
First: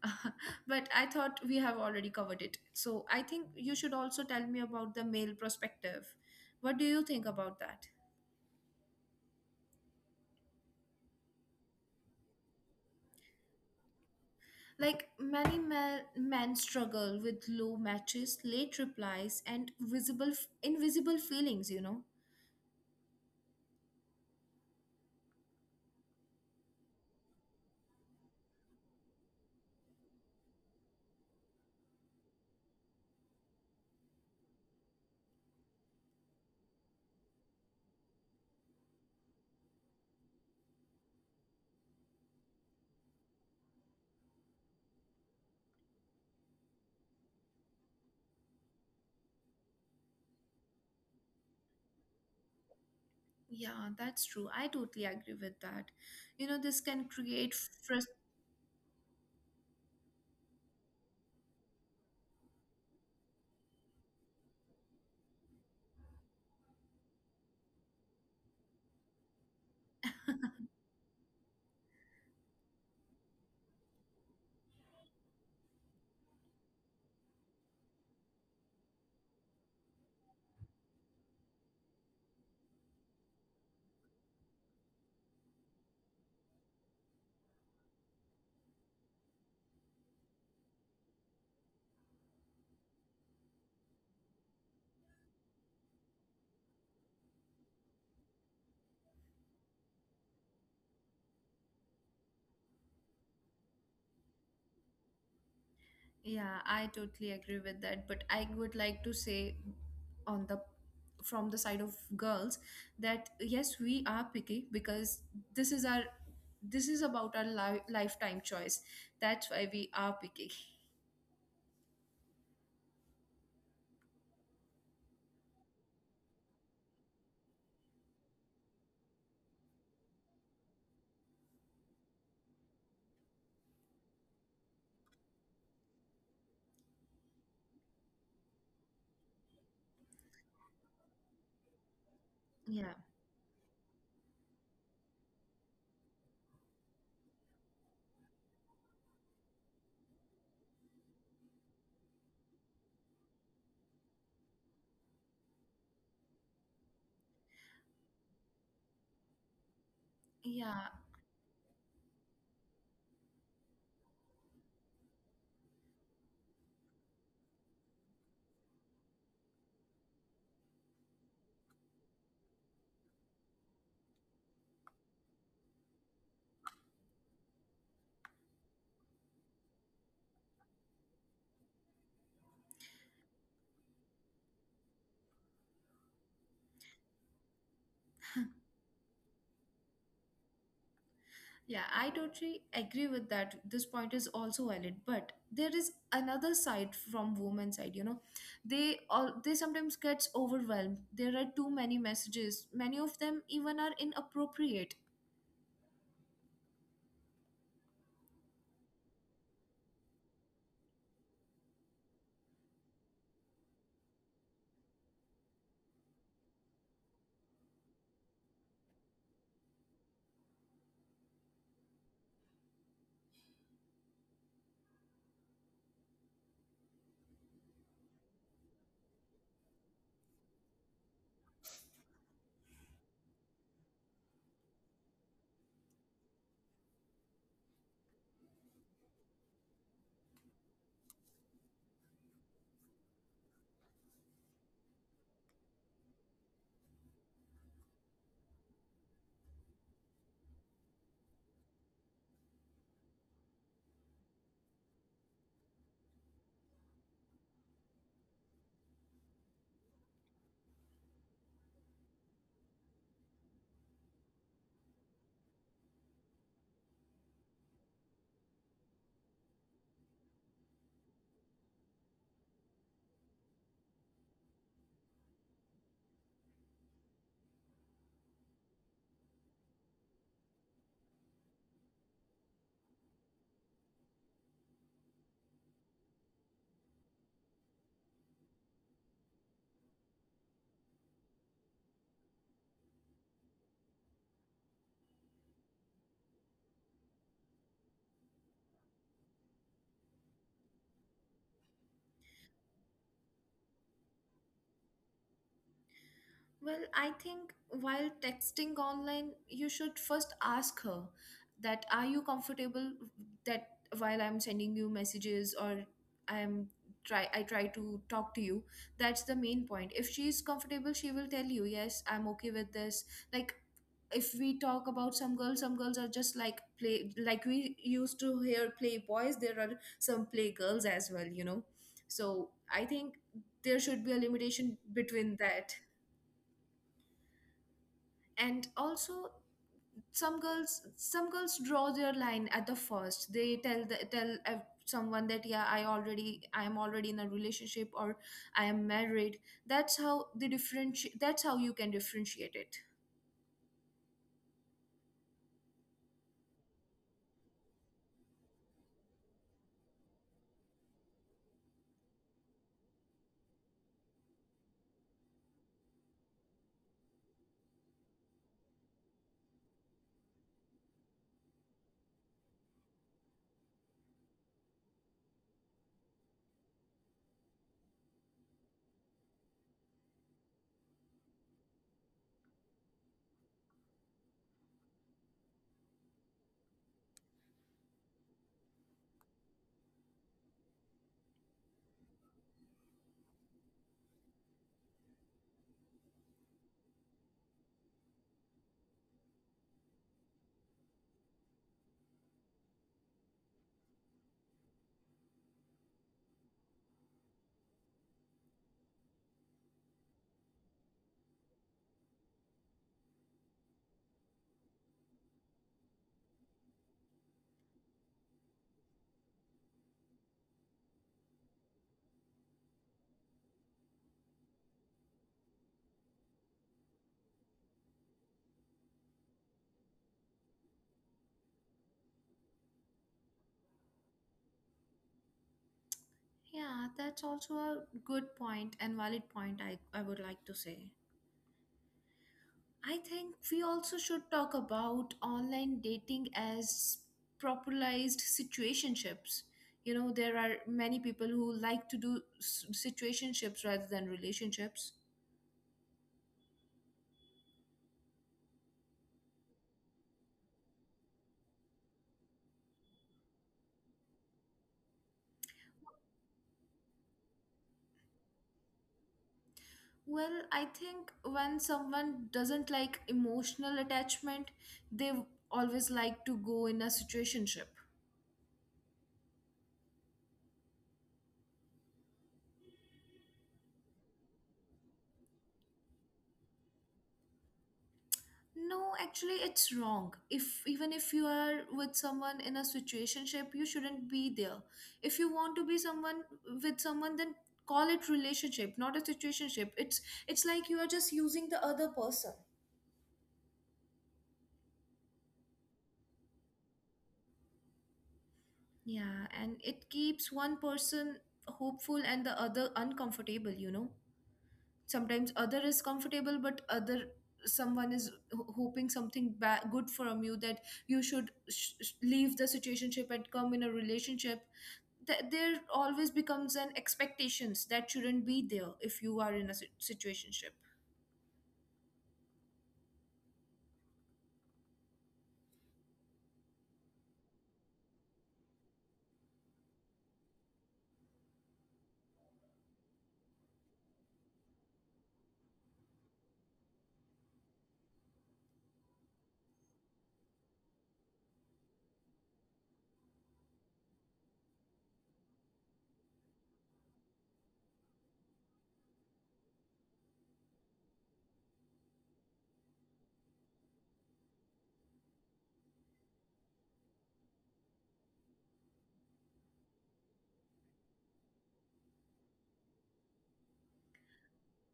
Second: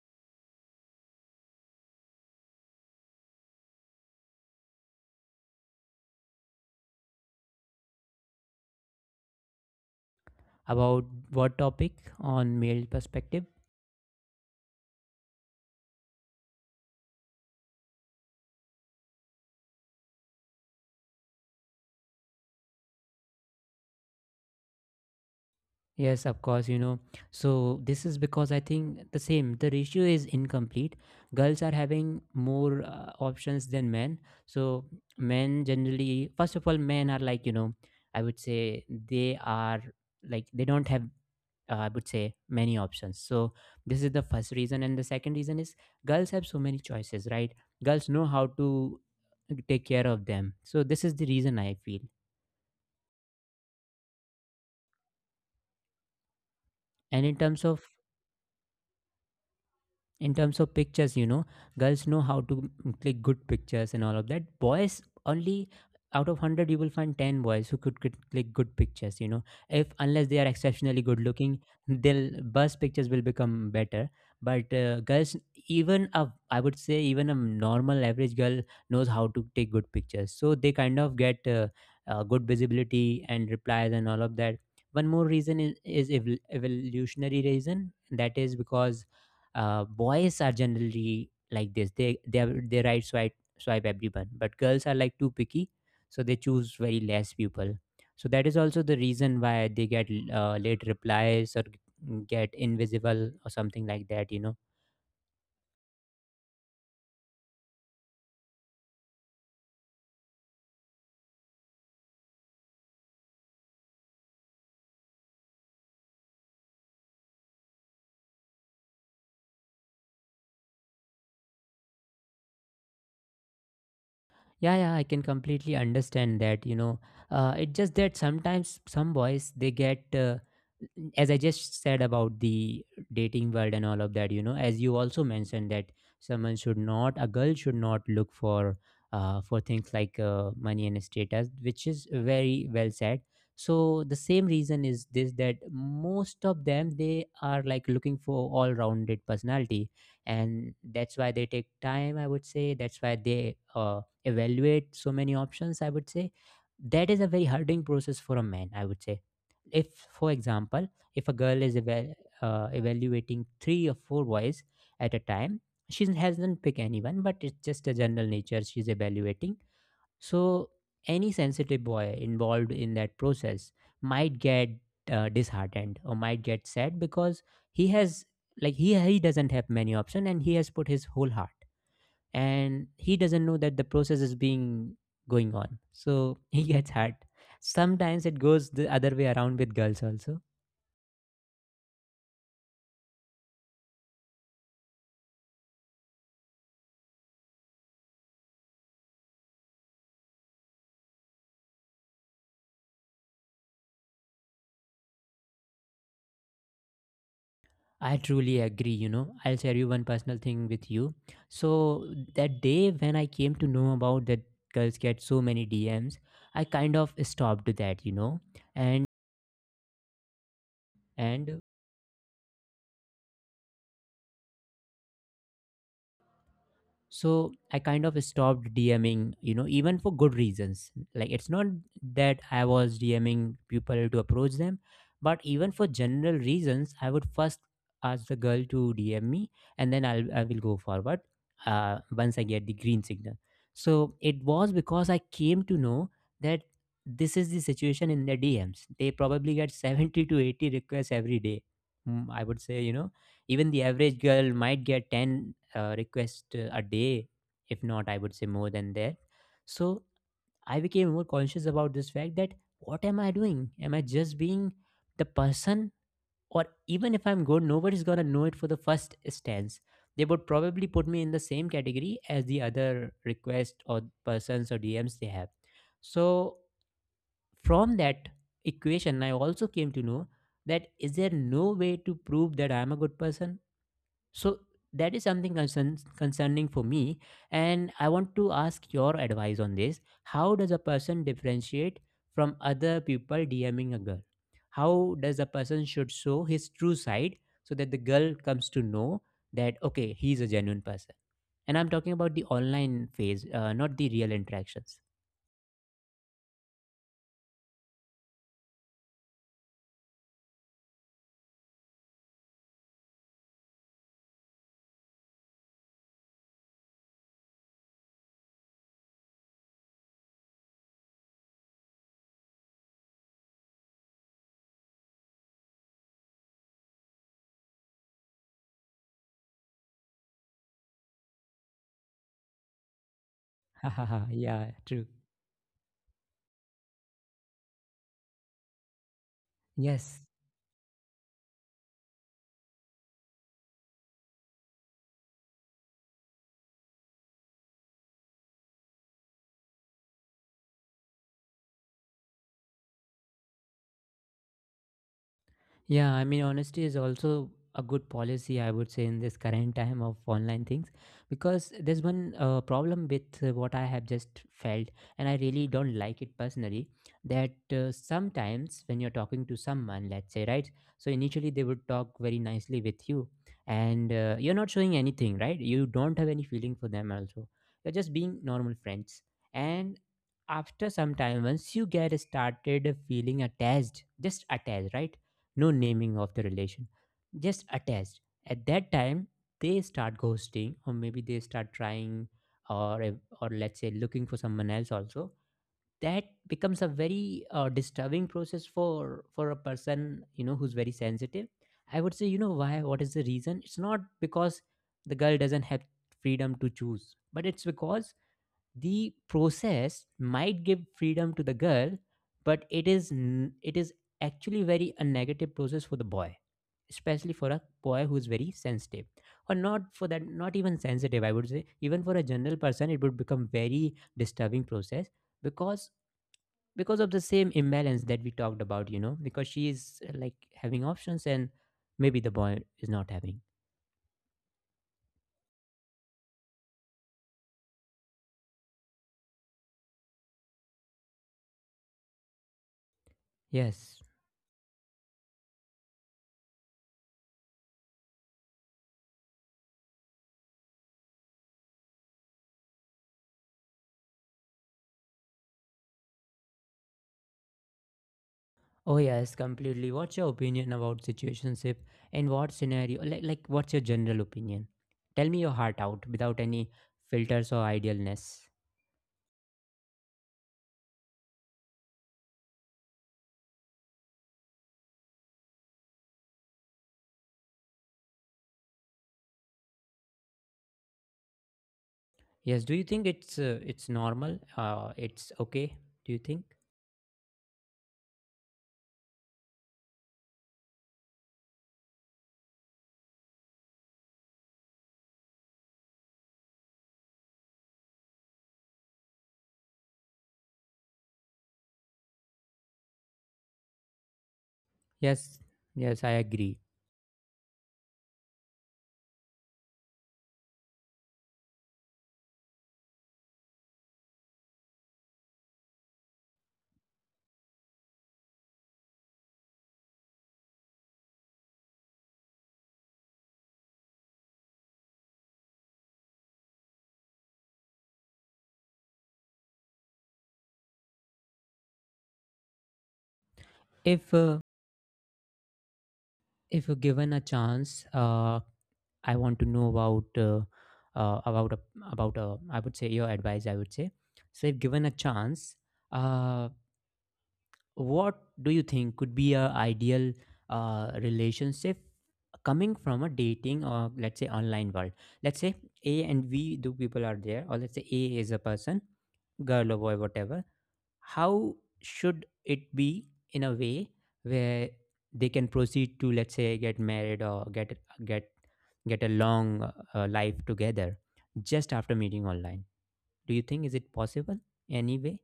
Speaker 2: [laughs] but I thought we have already covered it. So I think you should also tell me about the male perspective. What do you think about that?
Speaker 1: About what topic? On male perspective.
Speaker 2: Like, many ma- men struggle with low matches, late replies, and visible, invisible feelings, you know?
Speaker 1: Yes, of course. You know so this is because I think the same— the ratio is incomplete. Girls are having more uh, options than men. So men generally— first of all, men are like, you know I would say, they are like, they don't have uh, I would say, many options. So this is the first reason. And the second reason is, girls have so many choices, right? Girls know how to uh, take care of them. So this is the reason I feel.
Speaker 2: Yeah, that's true. I totally agree with that.
Speaker 1: And in
Speaker 2: You
Speaker 1: terms
Speaker 2: know,
Speaker 1: of
Speaker 2: this can create frustration.
Speaker 1: in terms of pictures, you know girls know how to mm, click good pictures and all of that. Boys only, out of one hundred, you will find ten boys who could click click good pictures you know If unless they are exceptionally good looking, they'll bus pictures will become better. But uh, girls, even a I would say, even a normal average girl knows how to take good pictures, so they kind of get uh, uh, good visibility and replies and all of that. One more reason is, is evol- evolutionary reason, that is because uh, boys are generally like this, they they are- they right swipe swipe everyone, but girls are like too picky. So they choose very less people. So that is also the reason why they get uh, late replies, or get invisible, or something like that you know
Speaker 2: Yeah, I totally agree with that. But I would like to say on the from the side of girls that yes, we are picky because this is our this is about our li- lifetime choice. That's why we are picky.
Speaker 1: Yeah, yeah, I can completely understand that. You know, uh, it's just that sometimes some boys, they get, uh, as I just said, about the dating world and all of that. You know, as you also mentioned, that someone should not, a girl should not look for, uh, for things like uh, money and status, which is very well
Speaker 2: Yeah.
Speaker 1: said. So the same reason is this, that most of them, they are like looking for all-rounded personality, and that's why they take time. I would say that's why they. Uh, evaluate so many options, I would say. That is a very hurting process for a man, I would say. if for example
Speaker 2: Yeah,
Speaker 1: if a girl is eva- uh, evaluating three or four boys at a time— she hasn't picked anyone, but it's just a general nature, she's evaluating. So any sensitive boy involved in that process might get uh, disheartened or might get sad, because he has like he he doesn't have many options, and he has put his whole heart, and he doesn't know that the process is being going on, so [laughs] he gets hurt. Sometimes it goes the other way around with girls also.
Speaker 2: yeah, I totally agree with that. This point is also valid, but there is another side from women's side, you know. They all they sometimes gets overwhelmed. There are too many messages. Many of them even are inappropriate.
Speaker 1: I truly agree. you know I'll share you one personal thing with you. So that day, when I came to know about that girls get so many DMs, I kind of stopped that you know and and so I kind of stopped dming, you know even for good reasons. Like, it's not that I was dming people to approach them, but even for general reasons I would first ask the girl to dm me, and then i'll i will go forward, uh, once I get the green signal. So it was because I came to know that this is the situation. In the DMs, they probably get [laughs] seventy to eighty requests every day. Mm, I would say, you know even the average girl might get ten uh, request uh, a day, if not, I would say, more than that. So I became more conscious about this fact that what am I doing? Am I just being the person? Or even if I'm good, nobody's gonna know it for the first stance. They would probably put me in the same category as the other requests or persons or D Ms they have. So from that equation, I also came to know that, is there no way to prove that I'm a good person? So that is something concern, concerning for me, and I want to ask your advice on this. How does a person differentiate from other people DMing a girl? How does a person should show his true side, so that the girl comes to know that okay, he's a genuine person? And I'm talking about the online phase, uh, not the real interactions.
Speaker 2: Well, I think while texting online, you should first ask her that are you comfortable that while I'm sending you messages or I'm try I try to talk to you. That's the main point. If she's comfortable, she will tell you, "Yes, I'm okay with this." Like, if we talk about some girls, some girls are just like play, like we used to hear play boys, there are some play girls as well, you know. So, I think there should be a
Speaker 1: [laughs] Yeah,
Speaker 2: limitation
Speaker 1: true.
Speaker 2: between that, and also
Speaker 1: Yes.
Speaker 2: some girls, some girls draw their line at the first. They tell the, tell ev- someone that yeah, i already I am already in a relationship or I am married. That's how they differentiate. That's how you can differentiate it.
Speaker 1: Yeah, I mean, honesty is also a good policy, I would say, in this current time of online things, because there's one uh, problem with uh, what I have just felt, and I really don't like it personally. That uh, sometimes when you're talking to someone, let's say, right? So initially they would talk very nicely with you, and uh, you're not showing anything, right? You don't have any feeling for them, also. You're just being normal friends, and after some time, once you get started feeling attached, just attached, right? No naming of the relation, just attached. At that time, they start ghosting, or maybe they start trying, or or let's say, looking for someone else also. That becomes a very uh, disturbing process for for a person, you know who's very sensitive. I would say, you know why? What is the reason? It's not because the girl doesn't have freedom to choose, but it's because the process might give freedom to the girl, but it is n- it is actually very a negative process for the boy, especially for a boy who is very sensitive. Or not for that— not even sensitive, I would say, even for a general person it would become very disturbing process, because because of the same imbalance that we talked about, you know because she is uh, like having options, and maybe the boy is not having—
Speaker 2: Yeah, that's also a good point and valid point. I i would like to say I think we
Speaker 1: yes.
Speaker 2: also should talk about online dating as popularized situationships. You know, there are many people who like to do s- situationships rather than relationships.
Speaker 1: Oh yes, completely. What's your opinion about situationship? In what scenario? Like, like, what's your general opinion? Tell me your heart out without any filters or idealness.
Speaker 2: Well, I think when someone doesn't like emotional attachment, they always like to go in a situationship.
Speaker 1: Yes. Do you think it's uh, it's normal? Uh, it's okay, do you think?
Speaker 2: No, actually, it's wrong. If even if you are with someone in a situationship, you shouldn't be there. If you want to be someone with someone, then call it relationship, not a situationship. It's it's like you are just using the other person.
Speaker 1: Yes. Yes, I agree.
Speaker 2: Yeah, and it keeps one person hopeful and the other uncomfortable. You know, sometimes other is comfortable, but other someone is ho- hoping something ba- good from you that you should sh- sh- leave the situationship and come in a relationship. Th- there always becomes an expectations that shouldn't be there if you are in a sit- situationship.
Speaker 1: If uh, if you're given a chance, uh, I want to know about uh, uh, about a, about a, I would say, your advice. I would say, so if given a chance, uh, what do you think could be a ideal uh, relationship coming from a dating or, let's say, online world? Let's say A and V, two people are there, or let's say A is a person, girl or boy, whatever— how should it be, in a way where they can proceed to, let's say, get married, or get get get a long uh, uh, life together, just after meeting online? Do you think, is it possible, anyway?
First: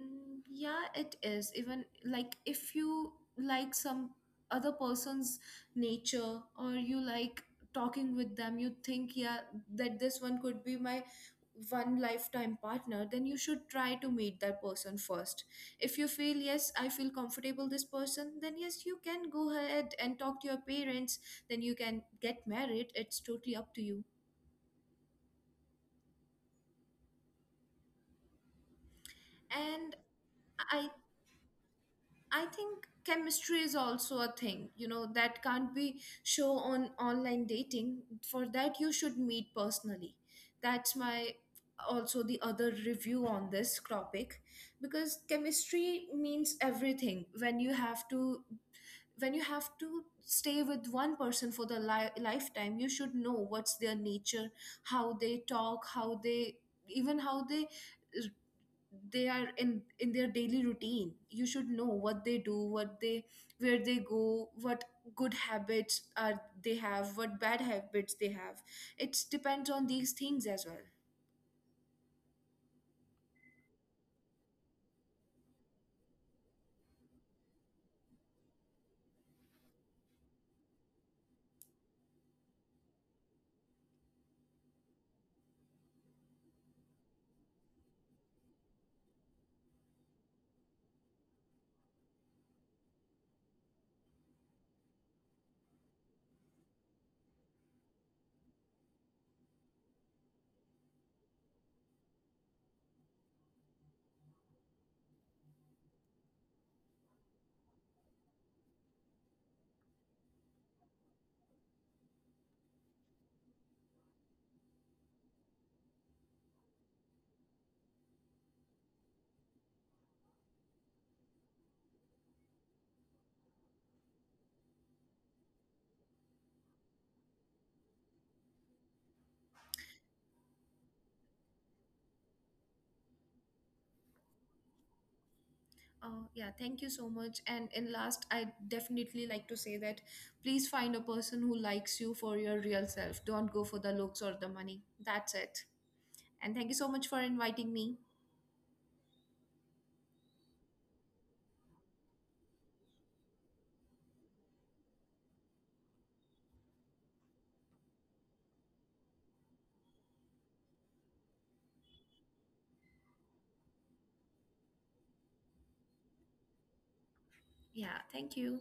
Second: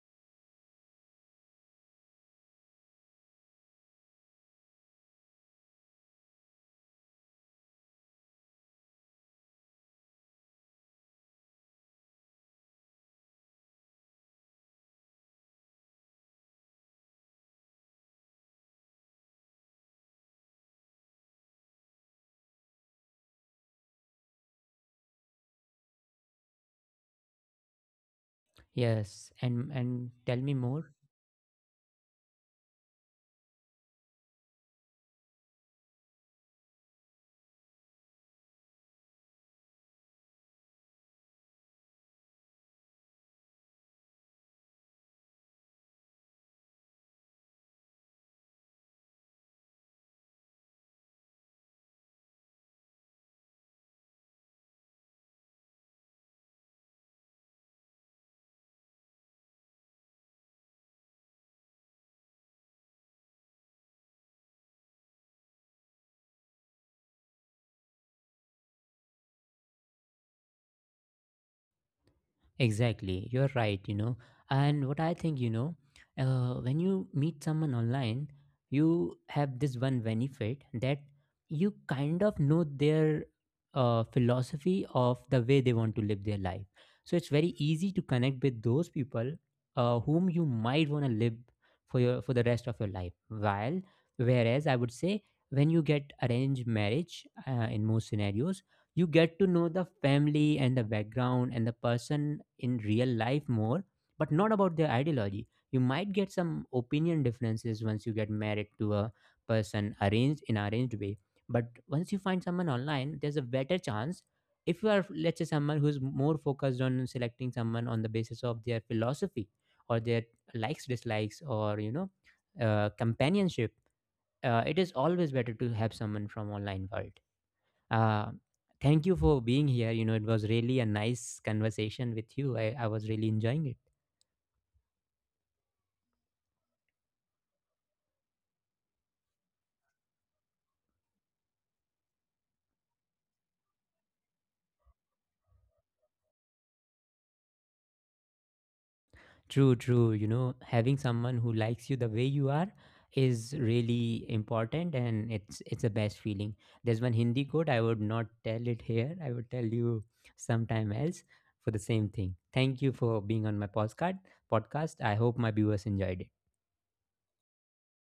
Speaker 2: Mm, yeah, it is. Even like if you like some other person's nature or you like talking with them, you think yeah, that this one could be my one lifetime partner, then you should try to meet that person first. If you feel yes, I feel comfortable this person, then yes, you can go ahead and talk to your parents, then you can get married. It's totally up to you.
Speaker 1: Yes,
Speaker 2: And
Speaker 1: and and tell
Speaker 2: i
Speaker 1: me more.
Speaker 2: i think chemistry is also a thing, you know, that can't be show on online dating. For that you should meet personally. That's my also the other review on this topic. Because chemistry means everything when you have to, when you have to stay with one person for the li- lifetime, you should know what's their nature, how they talk, how they, even how they they are in in their daily routine. You should know what they do, what they, where they go, what good habits are they have, what bad habits they have. It depends on these things as well.
Speaker 1: Exactly, you're right, you know. And what I think, you know, uh, when you meet someone online, you have this one benefit, that you kind of know their uh, philosophy of the way they want to live their life. So it's very easy to connect with those people uh, whom you might want to live for your for the rest of your life. While— whereas I would say, when you get arranged marriage, uh, in most scenarios, you get to know the family and the background and the person in real life more, but not about their ideology. You might get some opinion differences once you get married to a person arranged in arranged way. But once you find someone online, there's a better chance, if you are, let's say, someone who's more focused on selecting someone on the basis of their philosophy, or their likes, dislikes, or you know uh, companionship. Uh, it is always better to have someone from online world. uh, Thank you for being here. You know, it was really a nice conversation with you. I, I was really enjoying it.
Speaker 2: Uh, yeah, thank you so much, and in last I definitely like to say that please find a person who likes you for your real self. Don't go for the looks or the money. That's it. And thank you so much for inviting me.
Speaker 1: True, true. You know, having someone who likes you the way you are is really important, and it's it's the best feeling. There's one Hindi quote, I would not tell it here. I would tell you sometime else for the same thing. Thank you for being on my podcast podcast. I hope my viewers enjoyed it.
Speaker 2: Yeah, thank you.